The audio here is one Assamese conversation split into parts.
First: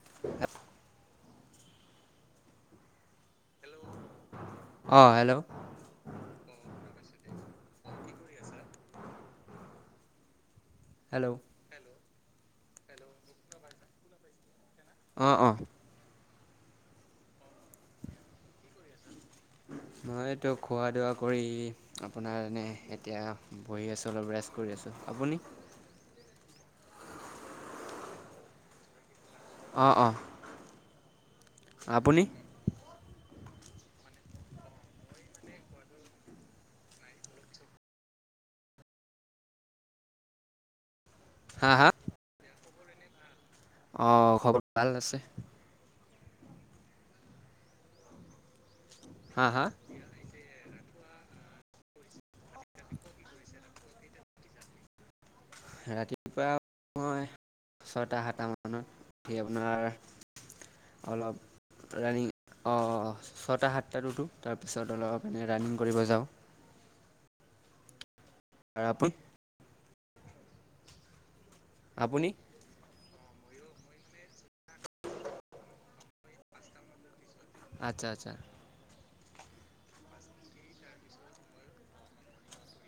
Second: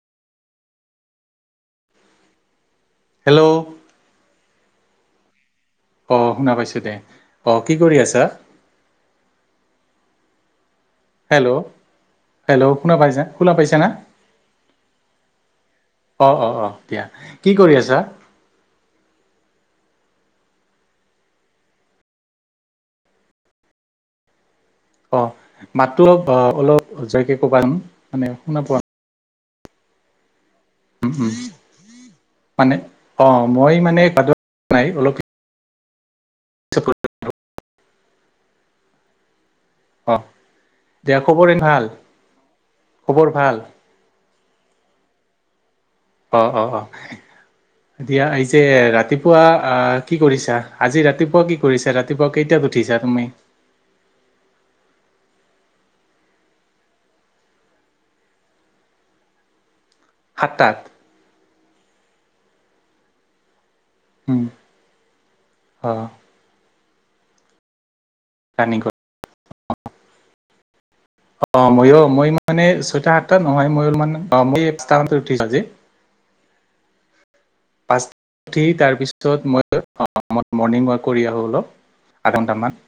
[unintelligible] হেল্লৌ'। অ, হেল্লৌ'। অ, শুনা পাইছো দে, অ, কি কৰি আছা? Hello hello. হেল্লৌ'। শুনা পাইছে, শুনা পাইছেনে? অঁ, অঁ। অ-অ- অ দিয়া, কি কৰি আছা? মইতো খোৱা- দোৱা কৰি আপোনাৰ এনে এতিয়া বহি আছোঁ। অলপ ৰেষ্ট কৰি আছোঁ। অ আপুনি? মাতটো অলপ- অলপ বুজাকে ক'বা, মানে শুনা পোৱা নাই। অঁ, অঁ। উম। আপুনি মানে অ, মই মানে বাজত নাই, অলপ [inaudible] [inaudible] অ' দিয়া খবৰ এন হা হা ভাল, খবৰ ভাল? অ' খবৰ ভাল আছে। অ' অ' দিয়া আজিজে ৰাতিপুৱা হা হা অ 'কি কৰিছা? আজি ৰাতিপুৱা কি কৰিছা ৰাতিপুৱা কেইটাত উঠিছা তুমি। ৰাতিপুৱা মই ছয়টা সাতটা মানত আপোনাৰ সাত তাত। অলপ ৰানিং অ' ছয়টা সাতটা। তাত উঠোঁ উম তাৰ পিছত অলপ এনেই ৰানিং অ কৰিব যাওঁ। ৰানিং [unintelligible] অ' মইয়ো আপুনি মই মানে ছয়টা সাতটা নহয় মই মই স্থানতে উঠিছো আজি। আচ্চা পাঁচটা আচ্চা। উঠি তাৰপিছত মই মই মৰ্ণিং ৱাক কৰি আহোঁ অলপ আধা ঘণ্টামান।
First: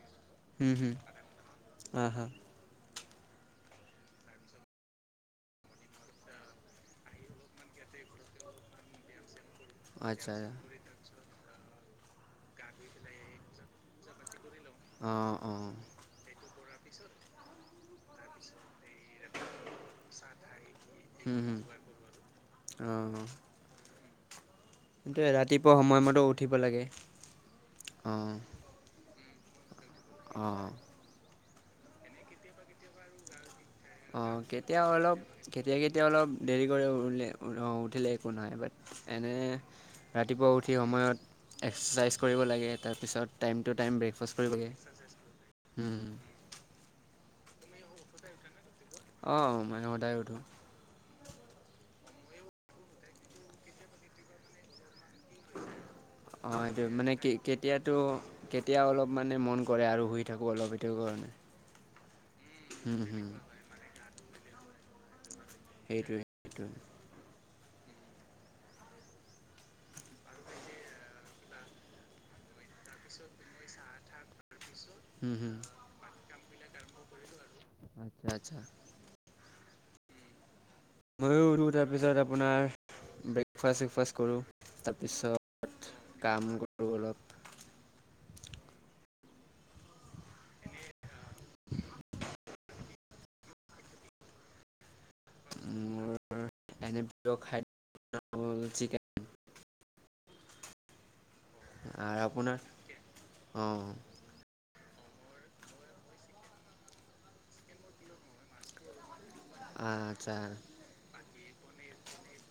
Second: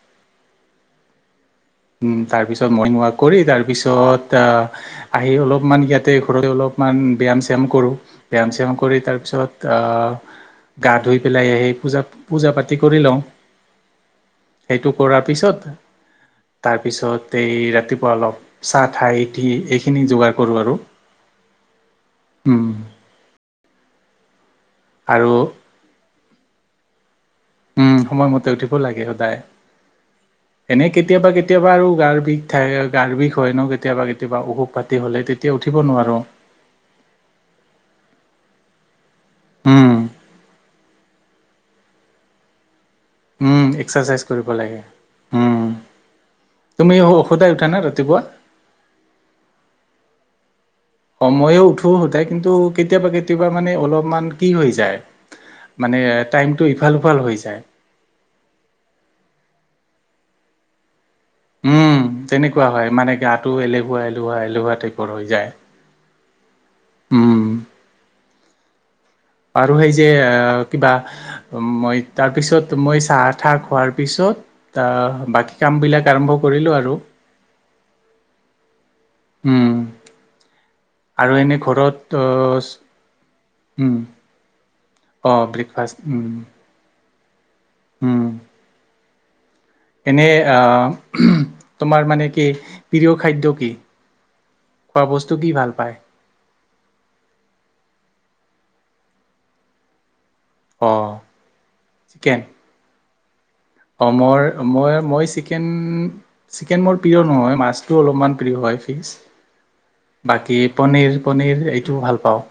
হুম হুম। হা উম হা তাৰ পিছত মৰ্নিং ৱাক কৰি তাৰ পিছত আহ আহি অলপমান ইয়াতে ঘৰতে অলপ। অলপ মান ব্যায়াম চ্যাম কৰোঁ ব্যায়াম শ্যাম কৰি তাৰপিছত আ আচ্ছা ' গা ধুই পেলাই আহি পূজাত। পূজা পাতি কৰি লওঁ সেইটো কৰাৰ অঁ অঁ পিছত। তাৰপিছত এই ৰাতিপুৱা অলপ চাহ ঠাইঠি এইখিনি যোগাৰ কৰোঁ আৰু। হুম হুম। উম। অ' এ আৰু ৰাতিপুৱা সময়মতে উঠিব লাগে। উম সময়মতে উঠিব লাগে সদায়। অ' এনে কেতিয়াবা কেতিয়াবা আৰু গাৰ বিষ থাকে গাৰ বিষ হয় ন' কেতিয়াবা অঁ -কেতিয়াবা অসুখ কেতিয়া পাতি অলপ হ'লে তেতিয়া কেতিয়া উঠিব কেতিয়া নোৱাৰোঁ। অলপ দেৰি কৰে উঠ উঠিলে একো নাই বাট এনে উম ৰাতিপুৱা উঠ। উঠি সময়ত এক্সাৰচাইজ কৰিব লাগে তাৰপিছত। টাইম টু টাইম ব্ৰেকফাষ্ট কৰিব লাগে। উম তুমি সদায় ই উঠা নে ৰাতিপুৱা? অ' মই সদায় উঠো। ময়ো উঠো সদায় কিন্তু কেতিয়াবা কেতিয়াবা মানে অলপমান কি হৈ যায়। মানে টাইমটো ইফাল সিফাল হৈ যায়। তো কেতিয়া অলপ মানে মন কৰে আৰু শুই থাকোঁ অলপ সেইটো কাৰণে। উম তেনেকুৱা হয়, হুম মানে হুম। গাতো এলেহুৱা এলেহুৱা এলেহুৱা টাইপৰ হৈ যায়। সেইটোৱেই সেইটোৱে। উম, আৰু সেই যে কিবা মই তাৰ পিছত মই চাহ-তাহ খোৱাৰ পিছত আ, হুম হুম বাকী কামবিলাক আৰম্ভ কৰিলোঁ আৰু। আচ্ছা-আচ্ছা উম, আৰু ময়ো এনে উঠো ঘৰত পিছত আপোনাৰ উম ব্ৰেকফাষ্ট-চেকফাষ্ট কৰোঁ। অ তাৰপিছত ব্ৰেকফাষ্ট উম কাম কৰোঁ অলপ। উম, এনেই আহ তোমাৰ মানে কি প্ৰিয় খাদ্য কি? খোৱা বস্তু কি ভাল পায়? মোৰ এনে প্ৰিয় খাই, অ', আৰু আপোনাৰ অ', অঁ মোৰ মই মই চিকেন চিকেন মোৰ প্ৰিয় নহয় মাছটো অলপমান, প্ৰিয় হয় ফিচ আচ্ছা বাকী পনীৰ-পনীৰ এইটোও ভাল পাওঁ।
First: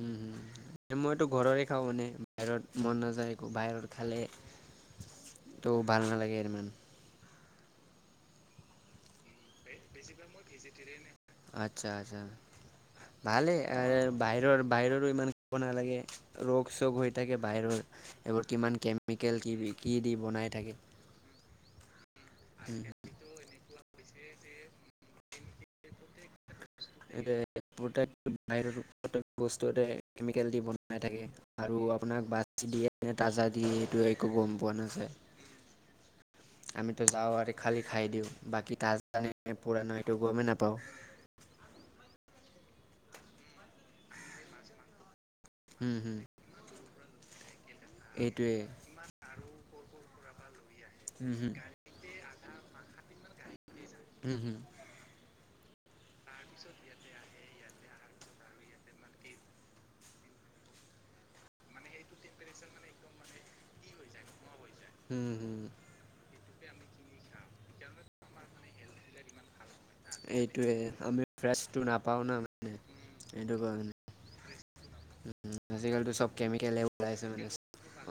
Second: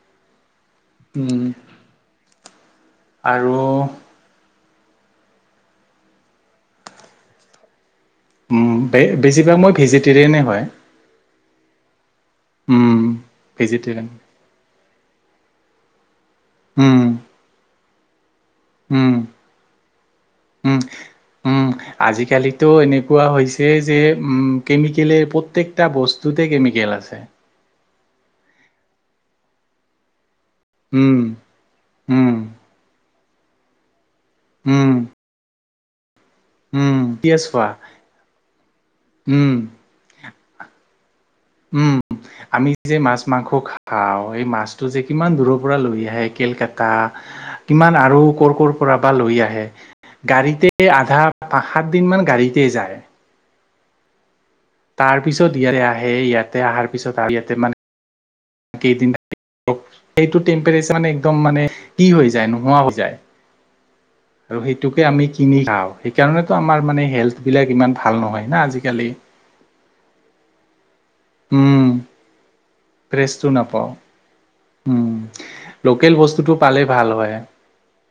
উম, মইতো উম ঘৰৰে খাওঁ মানে বাহিৰত মন নাযায় একো আৰু বাহিৰত খালে, ত' ভাল নালাগে ইমান। উম, বে বেছিভাগ মই ভেজিটেৰিয়ানেই হয়। আচ্ছা-আছা উম ভালে আ ভেজিটেৰিয়ান বাহিৰৰ। বাহিৰৰো ইমান খাব নালাগে ৰোগ-চোগ উম হৈ থাকে বাহিৰৰ। এইবোৰ কিমান উম কেমিকেল কি কি দি বনাই থাকে। উম উম আজিকালিতো এনেকুৱা হৈছে যে উম, কেমিকেলে প্ৰত্যেকটা বস্তুতে কেমিকেল আছে। [unintelligible] বস্তুতে কেমিকেল দি বনাই উম থাকে আৰু আপোনাক উম বা [unintelligible] দিয়ে তাজা দিয়ে সেইটো একো গম পোৱা উম নাযায়। উম টো যাওঁ এতিয়া আৰু চোৱা খালী খাই দিওঁ বাকী তাজানে উম পুৰনা সেইটো গমেই নাপাওঁ। উম, আমি যে মাছ মাংস খাওঁ এই মাছটো যে কিমান দূৰৰ পৰা লৈ আহে। কেলকাতা কিমান আৰু কৰ এইটোৱে ক'ৰ পৰা বা লৈ আহে। গাড়ীতে আধা পাঁ সাত দিন মান গাড়ীতে যায়। উম হুম। তাৰ পিছত ইয়াৰে আহে ইয়াতে আহাৰ পিছত আহ ইয়াতে মানে, [unintelligible] কেইদিন [unintelligible] সেইটো টেম্পচাৰ মানে একদম মানে কি হৈ যায় নোহোৱা হৈ যায়। আৰু সেইটোকে আমি কিনি খাওঁ সেইকাৰণেটো আমাৰ মানে হেল্থ বিলাক ইমান ভাল নহয় না আজিকালি। এইটোৱে আমি ফ্ৰেচটো উম নাপাও না মানে ফ্ৰেছটো এইটো নাপাওঁ কাৰণে। উম আজিকালিটো লোকেল চব বস্তুটো কেমিকেল পালে এ ভাল ওলাইছে হয় মানে।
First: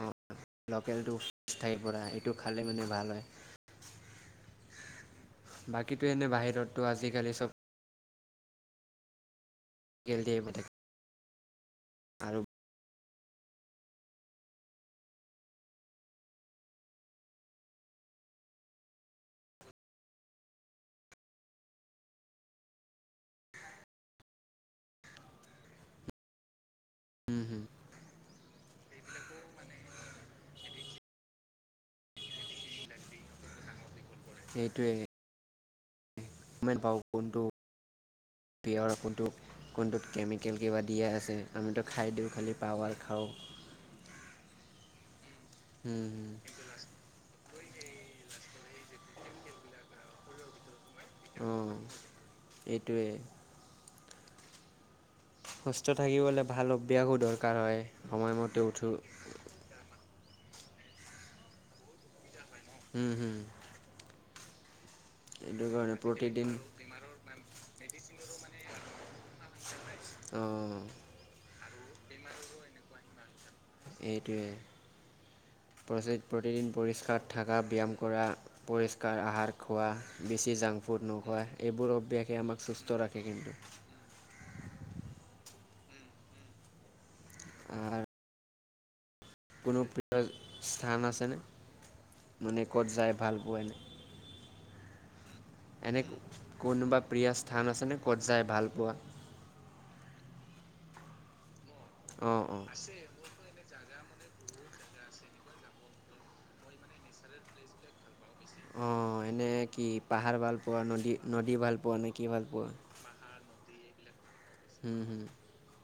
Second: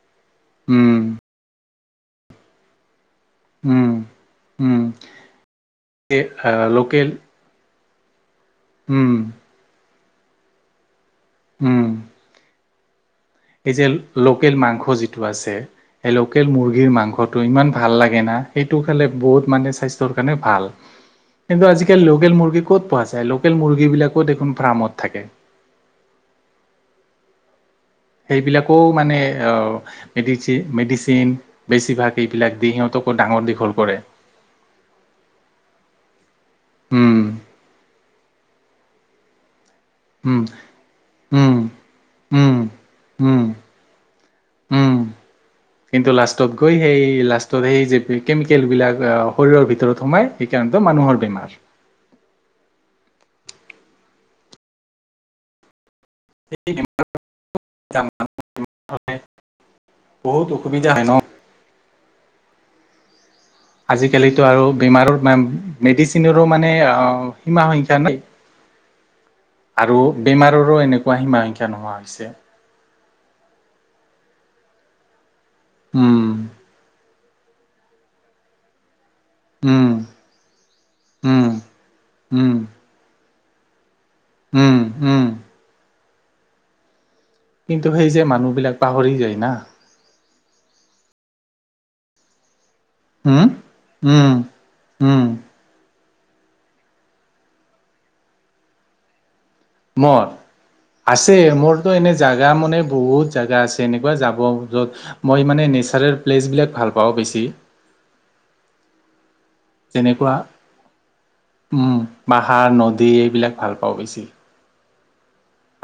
অঁ উম লোকেলটো ঠাইৰ পৰা এইটো খালে মানে ভাল হয়। উম, উম, বাকীতো এনেই আহ বাহিৰততো লোকেল আজিকালি চব, উম, [unintelligible] উম, আৰু এই যে লোকেল মাংস যিটো আছে, এই লোকেল মুৰ্গীৰ মাংসটো ইমান ভাল লাগে না সেইটো খালে বহুত মানে স্বাস্থ্যৰ কাৰণে ভাল। কিন্তু আজিকালি লোকেল মুৰ্গী ক'ত পোৱা যায়? লোকেল মুৰ্গী বিলাকো দেখোন ফাৰ্মত থাকে। উম, সেইবিলাকো মানে অ, মেদিচে মেডিচিন বেছিভাগ এইবিলাক দি সিহঁতকো ডাঙৰ দীঘল কৰে। সেইটোৱে [unintelligible] উম, কোনটোত উম, কেমিকেল কিবা দিয়া আছে উম, আমিতো খাই দিওঁ খালি উম, পাও আৰু খাওঁ। উম, উম কিন্তু উম, লাষ্টত, গৈ সেই লাষ্টত সেই যে কেমিকেলবিলাক শৰীৰৰ ভিতৰত সোমাই সেইকাৰণেতো মানুহৰ, বেমাৰ উম সেইটোৱেই। সুস্থ থাকিবলৈ ভাল অভ্যাসো দৰকাৰ হয় সময়মতে উঠো। বহুত অসুবিধা হয় ন'। হুম-হুম। আজিকালিতো আৰু বেমাৰৰ টান, কাৰণে মেডিচিনৰো প্ৰতিদিন মানে আ সীমা সংখ্যা নাই। [unintelligible] আৰু বেমাৰৰো অঁ এনেকোৱা সীমা সংখ্যা নোহোৱা হৈছে। এইটোৱে। উম। প্ৰতিদিনে পৰিষ্কাৰ থাকা, ব্যায়াম কৰা, পৰিষ্কাৰ আহাৰ- খোৱা উম, বেছি জাংক ফুড নোখোৱা উম, এইবোৰ অভ্যাসে আমাক সুস্থ ৰাখে কিন্তু। উমঁ-উমঁ। কিন্তু আৰু সেই যে মানুহ বিলাক পাহৰি যায় না। কোনো প্ৰিয় স্থান আছে'নে মানে ক'ত যাই ভাল উম, পোৱা এনে? উম, উম, এনে কোনোবা প্ৰিয় স্থান আছেনে ক'ত যায় ভাল পোৱা? মোৰ, আছে মোৰতো এনেই অঁ জাগা অঁ মানে বহুত জাগা আছে। তেনেকুৱা যাব য'ত, মই মানে নেচাৰেল প্লেচবিলাক ভাল পাওঁ বেছি। অঁ', এনেই কি যেনেকুৱা পাহাৰ ভাল পোৱা নদী-নদী ভাল উম, পোৱা নে কি ভাল পাহাৰ, পোৱা, নদী এইবিলাক ভাল পাওঁ বেছি। হুম-হুম,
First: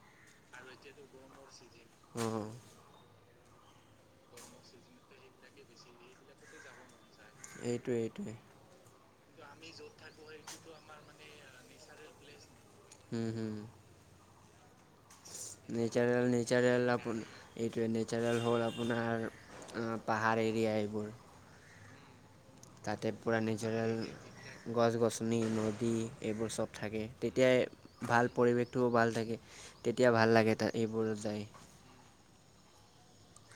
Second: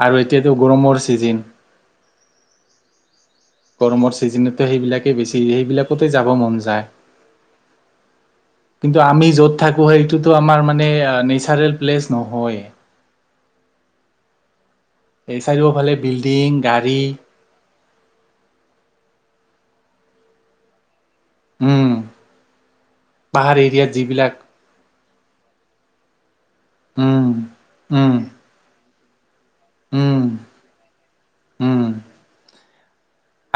আৰু এতিয়াতো গৰমৰ ছিজন অঁ',। গৰমৰ ছিজনতো সেইবিলাকেই বেছি সেইবিলাকতে যাব মন যায়। এইটোৱে-এইটোৱেই। কিন্তু আমি য'ত থাকো সেইটোতো আমাৰ মানে নেচাৰেল প্লেচ নহয়। হুম-হুম। এই চাৰিওফালে বিল্ডিং নেচাৰল-নেচাৰল গাড়ী আপুনি- এইটোৱে, নেচাৰেল হ'ল আপোনাৰ পাহাৰ এৰিয়া এইবোৰ। উমঁ। তাতে পুৰা যিবিলাক নেচাৰেল- গছ-গছনি, নদী, এইবোৰ চব থাকে, উম তেতিয়াই উম ভাল পৰিৱেশটোও ভাল থাকে। তেতিয়া উম ভাল লাগে তা'ত এইবোৰত যাই। উম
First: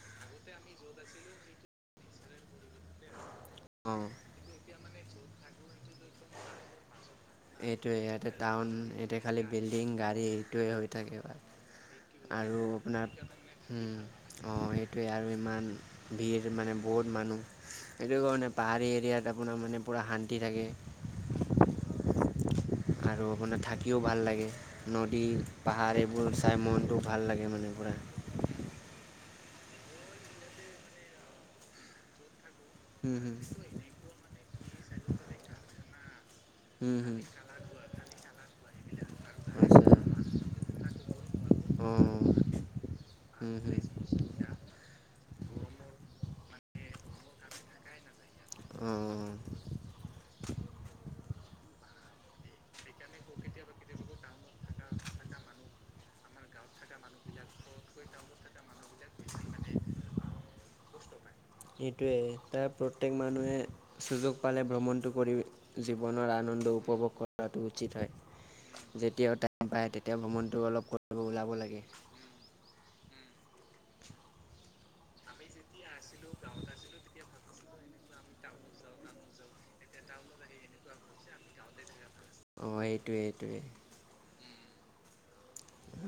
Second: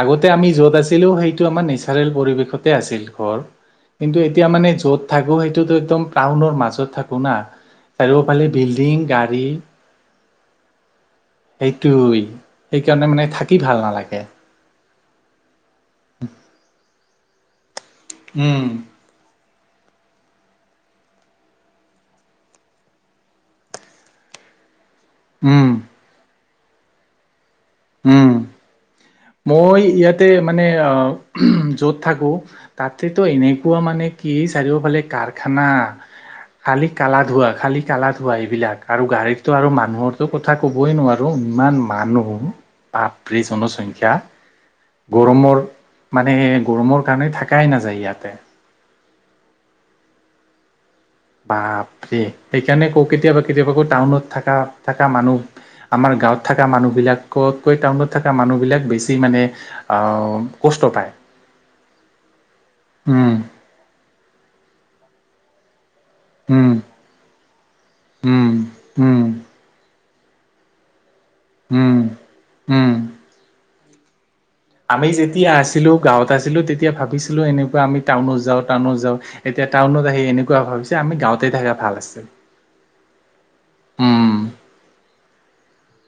আগতে আমি য'ত আছিলো সেইটো আমাৰ নেচাৰেল পৰিৱেশ- তে আছিল ঘৰ, অঁ কিন্তু এতিয়া মানে য'ত থাকো সেইটো একদম প্ৰাউনৰ মাজত থাকো। না এইটোৱে, ইয়াতে চাৰিওফালে টাউন বিল্ডিং ইয়াতে খালি গাড়ী বিল্ডিং গাড়ী এইটোৱে হৈ থাকে বা। সেইটো। আৰু আপোনাৰ, হুম। অঁ' সেইটোৱে, আৰু ইমান ভিৰ মানে বহুত মানুহ সেইটো কাৰণে উম পাহাৰী এৰিয়াত- আপোনাৰ মানে পূৰা শান্তি থাকে। আৰু মানে থাকিও ভাল লাগে, নদী, উম পাহাৰ এইবোৰ চাই মনটো ভাল লাগে মানে পুৰা। উমঁ। মই ইয়াতে মানে আহ য'ত থাকো- হুম তা'তেতো হুম এনেকোৱা মানে কি চাৰিওফালে কাৰখানা। খালী হুম হুম কালা ধুৱা, খালী কালা ধুৱা এইবিলাক, আৰু গাড়ীটো আৰু আচ্ছা মানুহৰটো- কথা ক'বই নোৱাৰো ইমান মানুহ অঁ বাপৰে হুম হুম জনসংখ্যা। গৰমৰ মানে গৰমৰ কাৰণে থাকাই নাযায় ইয়াতে। উমঁ। বাপৰে, সেইকাৰণে কও কেতিয়াবা-কেতিয়াবা আকৌ টাউনত থকা থকা মানুহ- আমাৰ গাঁৱত থকা মানুহবিলাকতকৈ টাউনত থকা মানুহবিলাক বেছি মানে আঁহ', - কষ্ট পাই। এইটোৱে তাৰ প্ৰত্যেক মানুহে চুযোগ পালে ভ্ৰমণটো কৰি জীৱনৰ আনন্দ উম উপভোগ কৰ ৰাটো উচিত হয় উম উম যেতিয়াও টাইম পায় তেতিয়া ভ্ৰমণটো অলপ ক ওলা উম উম আমি যেতিয়া আছিলোঁ গাঁৱত আছিলোঁ তেতিয়া ভাবিছিলোঁ এনেকুৱা আমি টাউনত যাওঁ টাউনত যাওঁ এতিয়া টাউনত আহি এনেকুৱা ভাবিছে আমি গাওঁতে থাকা ভাল আছে অঁ এইটোৱেই এইটোৱেই উম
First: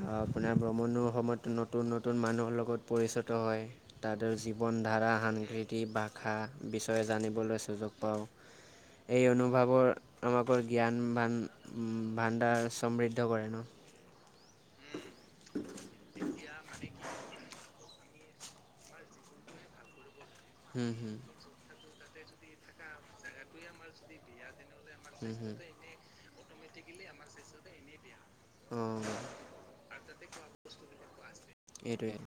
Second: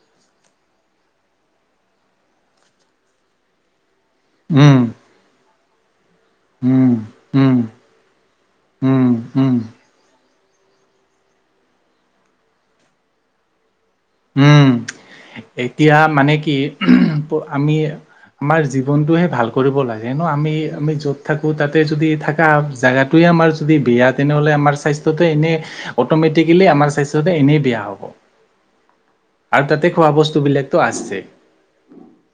আ আপোনাৰ ভ্ৰমণৰ সময়তটো নতুন নতুন মানুহৰ লগত পৰিচিত হয় তাতে জীৱন উম ধাৰা সংস্কৃতি ভাষা উম বিচয়ে উম জানিবলৈ চুযোগ পাওঁ উম এই উম অনুভৱৰ আমাকো জ্ঞান বান উম বাণ্ডাৰ সমৃদ্ধ কৰে ন উম এতিয়া মানে কি প আমি আমাৰ জীৱনটোহে ভাল কৰিব লাগে নহ আমি হুম আমি হুম য'ত থাকোঁ তাতে যদি থকা জেগাটোৱে আমাৰ যদি বেয়া তেনেহ'লে আমাৰ স্বাস্থ্যটো হুম হুম এনেই অটমেটিকেলি আমাৰ স্বাস্থ্যটো এনেই বেয়া হ'ব অঁ আৰু তাতে খোৱা ৱা বস্তু বিলাকতো আছে এইটোৱে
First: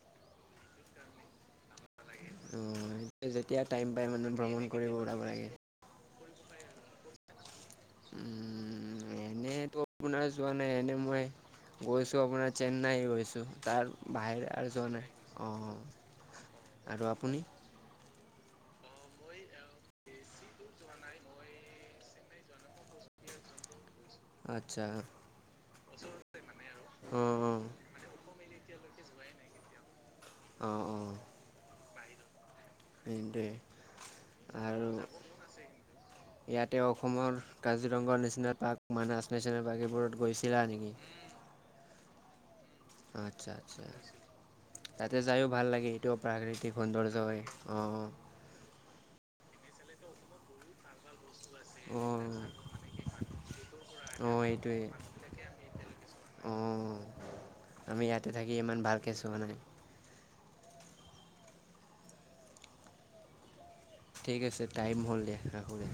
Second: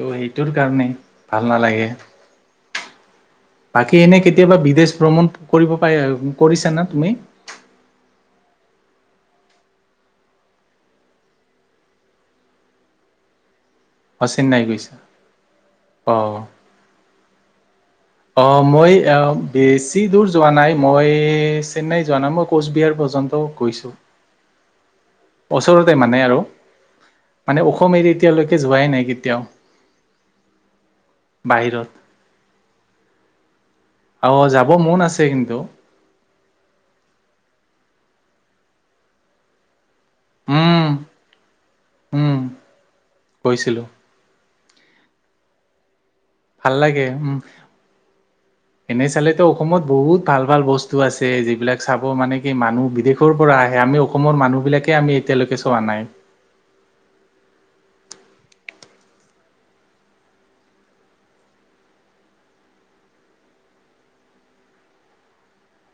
ত' সেইটোৰ কাৰণেই ভাল নালাগে অ', সেই যেতিয়া টাইম বাকী পায় এনে মানে কেতিয়াবা ভ্ৰমণ কৰিব বিদেচ ওলাব ভ্ৰমণ লাগে। কৰিব পাৰে আৰু কৰিছানা তুমি উম এনেতো আপোনাৰ যোৱা নাই এনে মই গৈছো আপোনাৰ চেন্নাই গৈছো তাৰ অ বাহিৰৰে চেন্নাই আৰু যোৱা গৈছা নাই অ অঁ আৰু আপুনি অ মই আ বেছি দূৰ যোৱা নাই মই চেন্নাই যোৱা নাই মই কোচবিহাৰ পৰ্যন্ত গৈছোঁ আচ্ছা ওচৰতে মানে আৰু অ', অ', মানে অসম এৰি এতিয়ালেকে যোৱাই নাই কেতিয়াও অঁ অঁ বাহিৰত তেন্তে অ যাব আৰু মন আছে কিন্তু ইয়াতে অসমৰ Kaziranga national park Manas national park এইবোৰত গৈছিলা উম নেকি উম আচ্ছা আচ্ছা গৈছিলো আচ্ছা তাতে যাইও ভাল লাগে ত প্ৰাকৃতিক ভাল সৌন্দৰ্য্য হয় অ অ এনে চালেতো অসমত বহুত ভাল ভাল বস্তু আছে যি এইবিলাক চাব মানে অ', কি মানুহ বিদেশৰ পৰা আহে আমি অসমৰ অ', মানুহবিলাকে আমি এতিয়ালৈকে চোৱা নাই অঁ আমি ইয়াতে থাকি ইমান ভালকে চোৱা নাই ঠিক আছে টাইম হ'ল দিয়া ৰাখোঁ দে